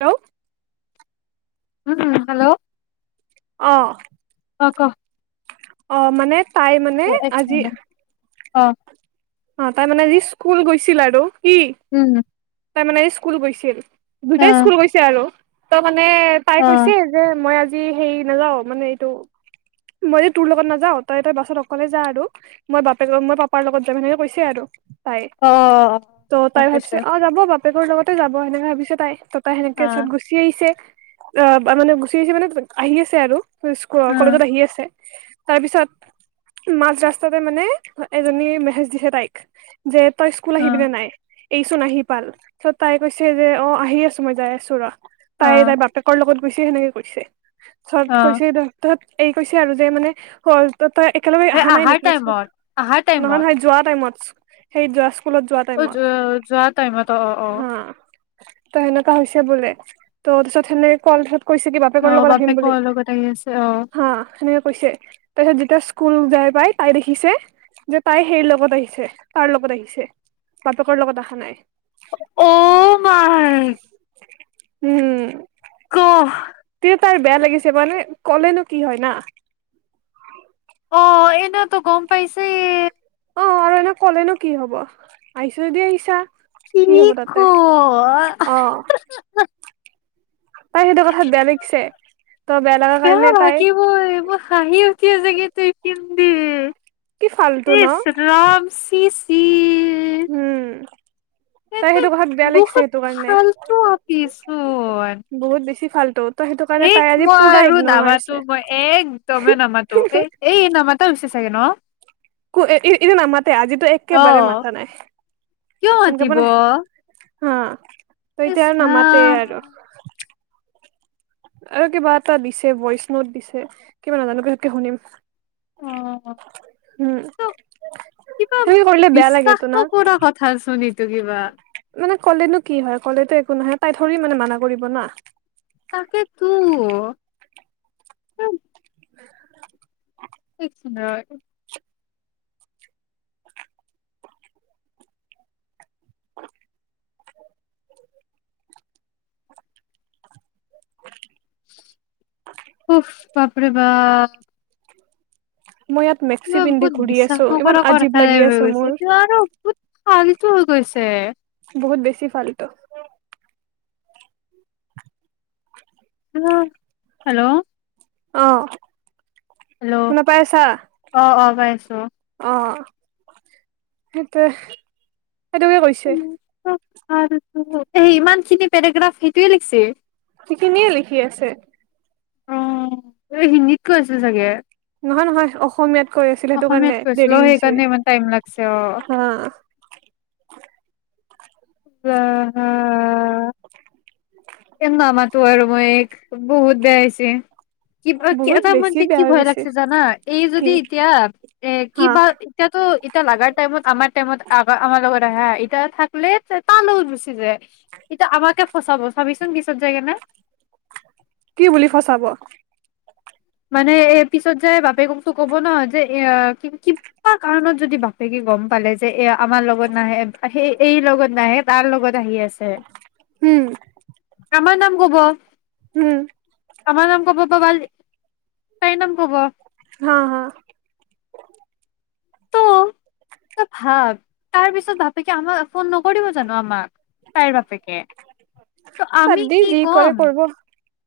Hello um hello. অঁ। [unintelligible] অ' মানে তাই মানে আজি অ'। আ তাই মানে আজি স্কুল গৈছিল আৰু। কি [unintelligible] তাই মানে ইচকুল গৈছিল। দুইটাই স্কুল গৈছে আৰু। [unintelligible] নে তাই কৈছে যে মই আজ যি হেই নেযাও মানে এইটো। মইও তোৰ লগত নাযাও, তই - তই বাছত অকলে যা আৰু। মই বাপেৰ মই পাপাৰ লগত [unintelligible] কৈছে আৰু। তাই। ত' তাই ভাবছে, অ যাব বাপ পেকৰ লগতে যাব, সেনেকে ভাবিছে তাই [unintelligible] তাই সেনেকে চত গুচি আহিছে। অ' বা মানে গুচি আহিছে মানে আহি আছে আৰু। স্কুলৰ কলেজত আহি আছে। তাৰ পিছত, মাজ ৰাস্তাতে মানে এজনী মেহ মেচেজ দিছে তাইক। যে তই স্কুল আহিবি নে নাই? এইচোন আহি পাল চ' তাই কৈছে যে অ আহি আছো মই যাই আছো ৰ তাই তাই বাপেকৰ লগত বৈছে হেনেকে কৈছে চৰ্ট কৈছে দহ তাত। এই কৈছে আৰু যে মানে ফল্ট ত তই একেলগে এই আহা নাই আহাৰ নেকি? টাইমত আহাৰ নহয় টাইমত নহয়। টু মাচ্চ্ সেই যছ অ য যোৱা টাইমত অ অ অ, হা ত হেনেকা হৈছে বোলে ত' পিছত হেনেকে কল ধত কৈছে কি অ, বাপেকৰ লগত আহিম বাপেকৰ বুলি লগত আহি আছে অ হা হেনেক কৈছে তাৰপিছত যেতিয়া স্কুল যাই পাই তাই দেখিছে যে তাই হেই লগ লগত আহিছে, তাৰ লগত আহিছে, বাপেকৰ লগত অহা নাই। এই মাৰ উম ক তাৰ বেয়া লাগিছে মানে ক'লেনো কি হয় না? অ' এনেটো গম পাইছে। অ' আৰু এনে কলে ন কি হব? আহিছো যদি আহিছা। কি হব তাতে কয় অ তাই সেইটো কথাত বেয়া লাগিছে। ত বেয়া লগাৰ কাৰণে তাই তি জোগেতেই পিন্ধ কি ফাল্টু ন ইচ ৰাম চিচ কি উম'। তাই সেইটো কথাত বেয়া লাগিছে বহুত সেইটো কাৰণে। ফাল্টু আপিচোন। বহুত বেছি ফাল্টু ত সেইটো কাৰণে তাই এইক আজি মই পুৰা আৰু ইগনৰ মাৰিছে নামাতো মই একদমে নামাতো। এ এই নামাতা হৈছে থাকে ন কো এইটো নামাতে আজিতো একেবাৰে অ' মাতা নাই। কিয় সেনেকে মাতিব মানে হা ত ইচ এতিয়া আৰু নামাতে ৰাম আৰু। আৰু কিবা এটা দিছে ভইচ নোট দিছে। কিবা নাজানো পাচত কে শুনিম। অ' উম তো কিবা সেনেকে কৰিলে বেয়া বিশ্বাস লাগেতো না নকৰা কথা আচৰিত। মানে কলেনো কি হয়। কলেটো একো সোনাই পাই তাই ধৰি মানে মানা কৰিব না। তাকে তো। হয় উফ' বাপৰে বাপ। মই ইয়াত মেক্সি কিবা পিন্ধি বহুত ঘূৰি বিশ্বাস আছো ইমান নকৰ আজীৱ কথাৰে লাগি কই আছে গৈছে মোৰ ক আৰু বহু অ' আজিটো হৈ গৈছে। বহুত বেছি ফাল্টু। হা হেল্ল' অ'। হেল্ল' শুনা পাই আছা অ' অ'। পাই আছো। অ' সেইটোৱে। সেইটোকে কৈছে। আৰু তো। ইমান খিনি পেৰেগ্ৰাফ সেইটোয়ে লিখছি। সিখিনিয়ে লিখি আছে। অ' এই হিন্দীত কৈ আছিল চাগে? নহয়, নহয় অসমীয়াত কৈ আছিল সেইটো অসমীয়াত কাৰণে কৈছিল অ দেৰি হৈছে। সেইকাৰণে ইমান টাইম লাগছে অ হা'। উৱা হা হা এইক নামাতো আৰু মই। এই বহুত বেয়া হৈছে। কিবা বহুত এটা বেছি মইযে কি বেয়া হৈ ভয় গৈছে লাগিছে জানা, এই কি যদি এতিয়া এ কি হা বা এতিয়াতো লগাৰ টাইমত আমাৰ টাইমত আ-আমাৰ লগত আহে হা, এতিয়া থাকলে তাৰ লগত গুচি যায় এতিয়া আমাকে ফচাব। ভাবিছো কিনটো কি বুলি ফচাব? মানে এ পিছত যাই বাপেককটো কব ন, যে এ কিবা কাৰণত যদি বাপেকে গম পালে যে এ আমাৰ লগত নাহে সেই এই লগত নাহে তাৰ লগত আহি আছে। উম',। আমাৰ নাম কব উম। আমাৰ নাম গ প পাবালি। তাই নাম কব। হা, হা। তু তই ভাব তাৰ পিছত বাপেকে আমাক ফোন নকৰিব জানো, আমাক। তাইৰ বাপেকে, ত বাদ আমি দি কি যি কৰে কম। কৰিব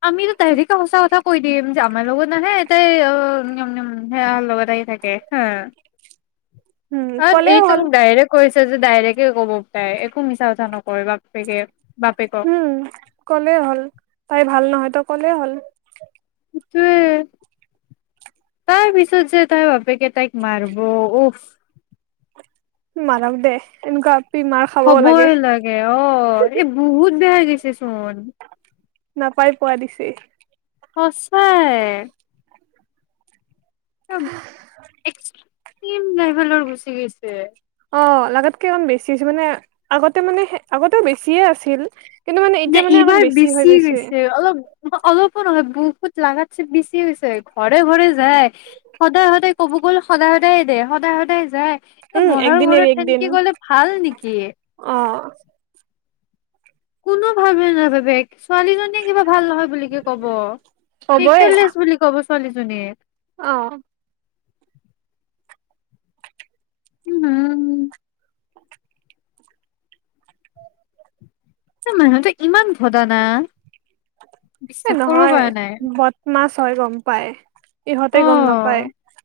আমিতো তাই সঁচা কথা কৈ দিম, যে আমাৰ লগত নাহে এ তাই সোৰ লগত আহি থাকে হা। হুম অ ক'লে এইটো হ'ল ডাইৰেক্ট [unintelligible] যে ডাইৰেক্টে ক'ব পাই, একো মিছা কথা নক [unintelligible] উম', ক'লেই হ'ল, তাই ভাল নহয় তক। কলেই হ'ল। উম', তাৰ পিছত যে তাইৰ ভাপেকে তাইক মাৰব। উফ মাৰক দে এনকোৱা হ'বই লাগে, অ', এই বহুত বেয়া হৈ গৈছে চুন নাপাই পোৱা দিছে। সচা লাইভেলৰ গুচি গৈছে। তে অ, লাগাতকে অকমান বেছি হৈছে, মানে আগতে মানে আগতে বেছিয়ে আছিল কিন্তু মানে নাই, এতিয়া মানে অকণ এইবাৰ হৈ বেছি গৈছে হৈছে অলপ অলপ নহয় বহুত লাগাত চে বেছি হৈছে ঘৰে ঘৰে যায় সদায় সদায় কব গ'ল সদায় সদায় দে সদায় সদায় যায়। উম লৰাৰ একদিন এৰি ঘৰত একদিন তেনেকে গলে ভাল নেকি,? অ কোনো ভাল বুলি নাভাবে ছোৱালীজনীয়ে কিবা ভাল নহয় বুলিকে কব। হ'বই কেৰেক্টাৰলেষ্ট বুলি কব। ছোৱালী জনীয়ে অ। উম মানুহ টো ইমান ভদা না এ বিশ্বাস কৰিব নহয়, পৰা নাই বদমাছ তই গম পাই। অ। ইহঁতে গম নাপায়।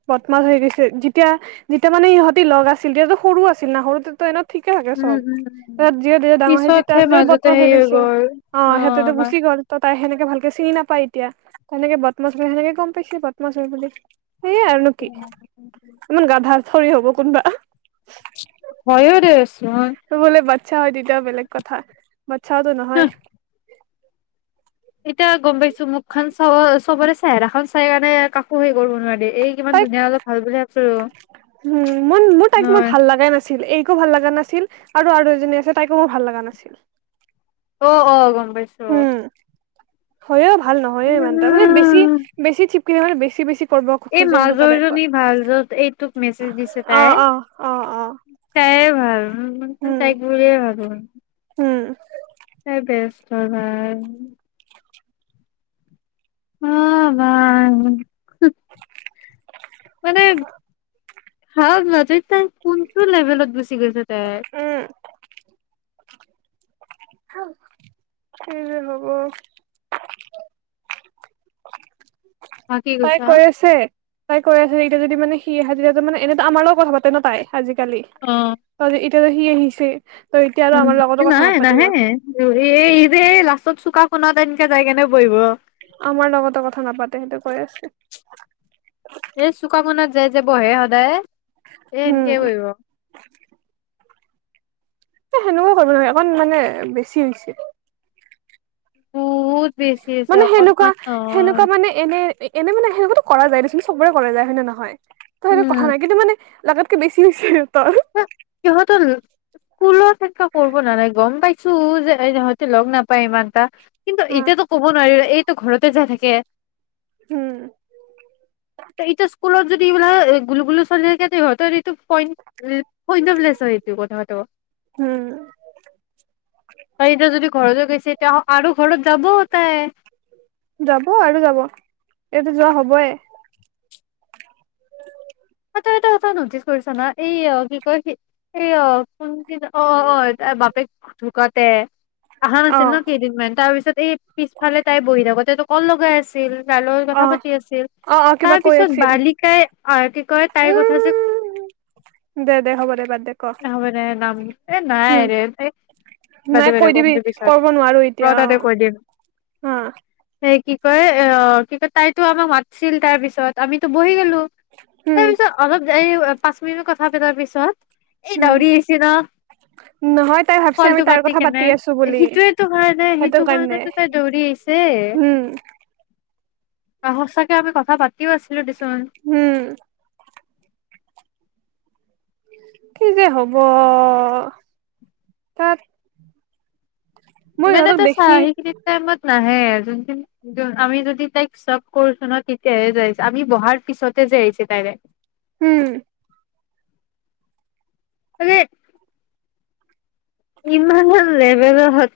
মাছ হৈ গৈছে, যেতিয়া যেতিয়া মানে ইহঁতি লগ আছিল তেতিয়াতো সৰু আছিল না সৰুতেতো এনে থিকে থাকে উম চব, উম উম। তাত যিয়ে ডাঙৰ হৈ যেতিয়া পিছতহে যে মাজতে বদমাছ হৈ হেৰি গৈছে, গ'ল অ' সিহঁতো গুচি গ'ল। তাই সেনেকে ভালকে চিনি নাপায় এতিয়া, তেনেকে বদমাছ বুলিহে গ'ম পাইছে বদমাছ হৈ বুলি।। সেয় আৰ নো কি, ইমান গাধা ঠ'ৰে হ'ব কোনবা। হয়ো দেচোন, চে হয় তেতিয়া বেলেগ কথা। বাটচ্চাও টো নহয়। হাহ [inaudible] এতিয়া গ'ম পাইছ তো মুখখন চাওঁ চবৰে চা চেহেৰা খন চাই কাৰণে কাকো কৰিব নোৱাৰি। এই কিমান তাইক ধুনীয়া অলপ ভাল বুলি ভাবছিলো, নহয়। ছিল, এইকো ভাল লগা নাছিল, আৰু আৰু এজনী আছে তাইকো মোৰ ভাল লগা নাছিল। অ' অ' গণ পাইছ [unintelligible] হইয় ভা ভাল নহয়ে ইমানটা, মানে বেছি বেছি কিহৰ বেছি বেছি কৰিব এই খোজে সেনেকুৱা মাজৰ টাইপৰ। জনী ভাল, য'ত এই টোক মেছেজ দিছে অ', তাই, অ', অ', অ', তাইয়ে ভাল। অ' অ' উম, তাইক বুলিয়েই ভাবো। উম, তাই বেষ্ট হয় ভাই। অ' ভাল হা মাজত তাই কোনটো লেভেলত গুছি গৈছে- তাই উম [unintelligible] কি যে হ'ব থাকি তাই গৈছা কৈ আছে, তাইক তাই হৈ এতিয়া যদি মানে সি হাজৰিতো মানে এনেই আমাৰ লগত কথা পাতে ন তাই। আজিকালি অ', ত জে ইত প'ৰহি আহিছে তই এতিয়া আৰু উম আমাৰ লগতো কথা নাই, নাপাতিব। নাহে এ ই যে লাষ্টত চুকা ক [unintelligible] বহিব আমাৰ লগতো কথা নাপাতে সেইটো কৈ আছে, এ চুকামনত যায় যে বহে সদায়, এই উম, এনেকেই বহিব। এ সেনেকুৱা কৰিব নোৱাৰাৰে, অকণ মানে বেছি হৈছে। ও' মানে সেনেকুৱা সেনেকুৱা মানে এনে এনে মানে সেনেকুৱা টো কৰা যায় দে চোন চবৰে কৰা যায় হয় নে নহয় তো সেইটো উম। কথা নাই কিন্তু মানে লাগাতকে বেছি হৈছিল ত সিহঁতৰ স্কুলত সেনেকুৱা কৰিব নালাগে গম পাইছো যে সিহঁতে লগ নাপায় ইমান এটা কিন্তু হা এতিয়াতো ক'ব নোৱাৰিলে এইটো ঘৰতে যাই থাকে উম এতিয়া স্কুলত যে কি বোলে গুলো গুলো ছোৱালী কেতি তাৰ এইটো প হয় ন বিলাইছ এইটো কথাটো উম আৰু এতিয়া যদি ঘৰলৈ গৈছে তেওঁ আৰু ঘৰত যাব তাই যাব আৰু যাব এইটো যোৱা হবই অ তই এটা কথা নটিচ কৰিছ না এই অ কি কয় এই অ কোনদিনা অ অ তাৰ বাপেক ঢুকাওতে অহা অ নাছিল ন কেইদিনমান তাৰ পিছত এই পিছফালে তাই বহি থাকোতে তোক কল লগাই আছিল তালৈ কথা অ পাতি আছিল অ অ কিবা তাৰ কৈ পিছত আছিল বালিকাই অ কি কয় তাইৰ কথা যে উম দে দে হ'ব দে বা এ হব দে ন ম নাম এ উম নাইৰে তাই বাটদে নাই বাটদে কৈ কম দিবি দে পিছত কৰিব নোৱাৰো ৰ এতিয়া অ তাতে কৈ দিম অ সেই কি ক অ কি কয় তাইতো আমাক মাতিছিল তাৰ পিছত আমিতো বহি গলো উম তাৰ পিছত অলপ যায় পাঁচ মিনিট কথা পতাৰ পিছত এই উম দৌৰি আহিছে ন নহয় তাই ভাবছে আমি কলটো তাইৰ কাটি কথা কেনে পাতি আছো বুলি সেইটোয়েটো কাৰণে সেইটো কাৰণেটো তাই দৌৰি আহিছে উম অহ সচাকে আমি কথা পাতিও আছিলো দেচো উম কি যে হব তাত মই মানে ইহঁতক ত চা দেখি সেইখিনি টাইমত নাহে যোনখি আমি যদি তাইক চক কৰিছো ন তেতিয়াহে যাই আহিছে আমি বহাৰ পিছতে যে আহিছে ডাইৰেক্ট উম মানে ইমান অ লেবেল হত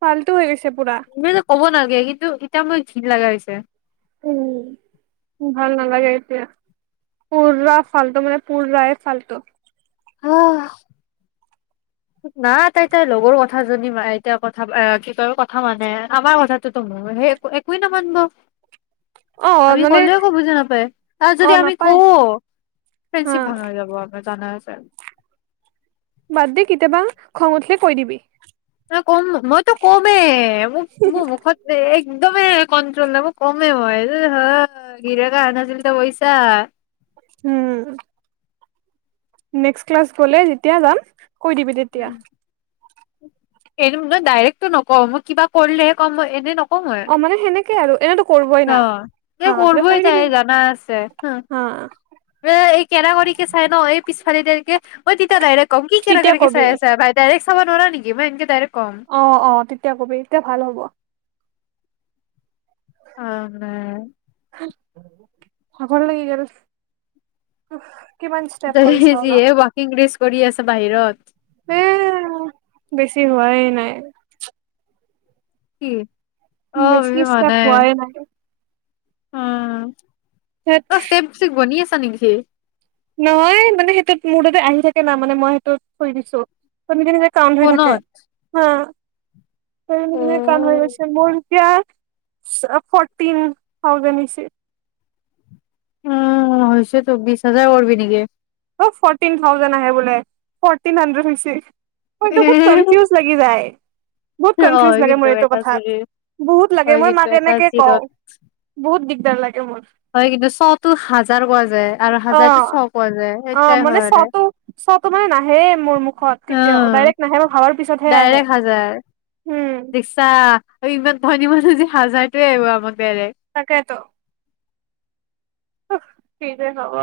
ফালতু হৈ গৈছে পুৰা। তুমি যে ক'ব নাগ বেগীতো এতিয়া মই ঘিন লগা হৈছে উম ভাল নালাগে এতিয়া পুৰা ফাল্টু মানে পুৰাই ফাল্টু অহ না তাই তাৰ লগৰ কথা জনী মানে এতিয়া কথা কি কয় কথা মানে আমাৰ কথাটোতো মোৰ সেই একোৱেই নামানিব অ আমি মানে কলে আকৌ বুজি নাপায় তাত অ যদি আমি নাপায় কওঁ হা ফ্ৰেণ্ডশ্বিপ ভাঙা যাব। মোৰ জানা আছে। বাদ দি কেতিয়াবা খং উঠিলে কৈ দিবি। না কম মইতো কমে মোৰ মুখত একদমে কণ্ট্ৰল নাই মোৰ মই কমে মই অহ হ নিজেতো অৰুণাচল টো গৈছা। উম। নেক্স ক্লাছ গলে যেতিয়া যাম। কৈ দিবি তেতিয়া। উম। এনে ডাইৰেক্টো নকওঁ মই কিবা কৰিলেহে কম মই এনে নকওঁ। মই অ মানে সেনেকে আৰু এনেতো কৰিবই ন না এই হা তাতে কৰিবই কৈ তাই দিবি জানা আছে হুম, হা। এ কেৰা কেৰিকে চাই ন এই পিছ [unintelligible] মই তেতিয়া ডাইৰেক্ ক'ম কি কেৰা তেতিয়া কৰিকে কবি চাই আছা ভাই ডাইৰেক্ কব নোৱাৰা নেকি মই এনকে ডাইৰেক্ অ অ তেতিয়া কবি এতিয়া ভাল হ'ব। অ কে। ভাগৰ লাগি গল। অফ্ তা হে যিহে ৱাকইংলিছ কৰি আছ বাহিৰত এ বেছি হোৱাই নাই কি? অ বেছি ষ্টেপ পোৱাই লাগে। হা। তাত অ ষ্টেপ চিক বনি আছে হয় নিকি নহয় মানে সেইটোত মোৰ তাতে আহি থাকে। না মানে মই সেইটোত থৈ দিছো সব নিজে নিজে কাউণ্ট হৈ থাকে ফোনত? হা। ত নিজে নিজে কাউন্ট হৈ উম, গৈছে। চব ফৰ্টিন থাউজেণ্ড হৈছে। উম হৈছে তো বিশ হাজাৰ কৰবি নেকি? অ ফৰ্টিন থাউজেণ্ড আহে বোলে ফৰ্টিন হাড্ৰেড হৈছে। মোৰতো বুত কনফিউজ লাগি যায়। বহুত কনফিউজ হয় লাগে কিন্তু মোৰ এইটো এটাচি কথাত। জি বহুত লাগে হয় মই কিন্তু মাক এনেকে এটাচি কওঁ ডট বহুত দিগদাৰ লাগে মোৰ হয় কিন্তু চটো হাজাৰ কোৱা যায় আৰু অ হাজাৰতো শ কোৱা যায় অ সেনেকাই মানে হয় সদায়। চটো চটো মানে নাহে মোৰ মুখত কেতিয়াও অ', ডাইৰেক্ট নাহে মই ভাবাৰ পিছতহে আহে উম বিছা সেইমান।। ধনী মানুহ হাজাৰটোৱে এৰুৱাব তাকেইেতো। ওহ কি যে হব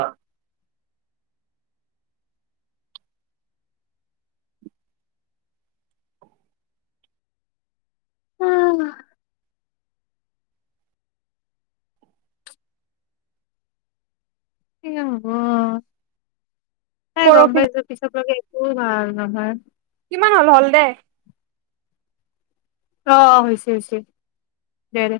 অ মা।। কি যে হ'ব। সেই গম পৰহি পাইছো পিছটো সেই।। অ ভাল নহয়। কিমান হ'ল হ'ল দে? অ অ হৈছে হৈছে দে।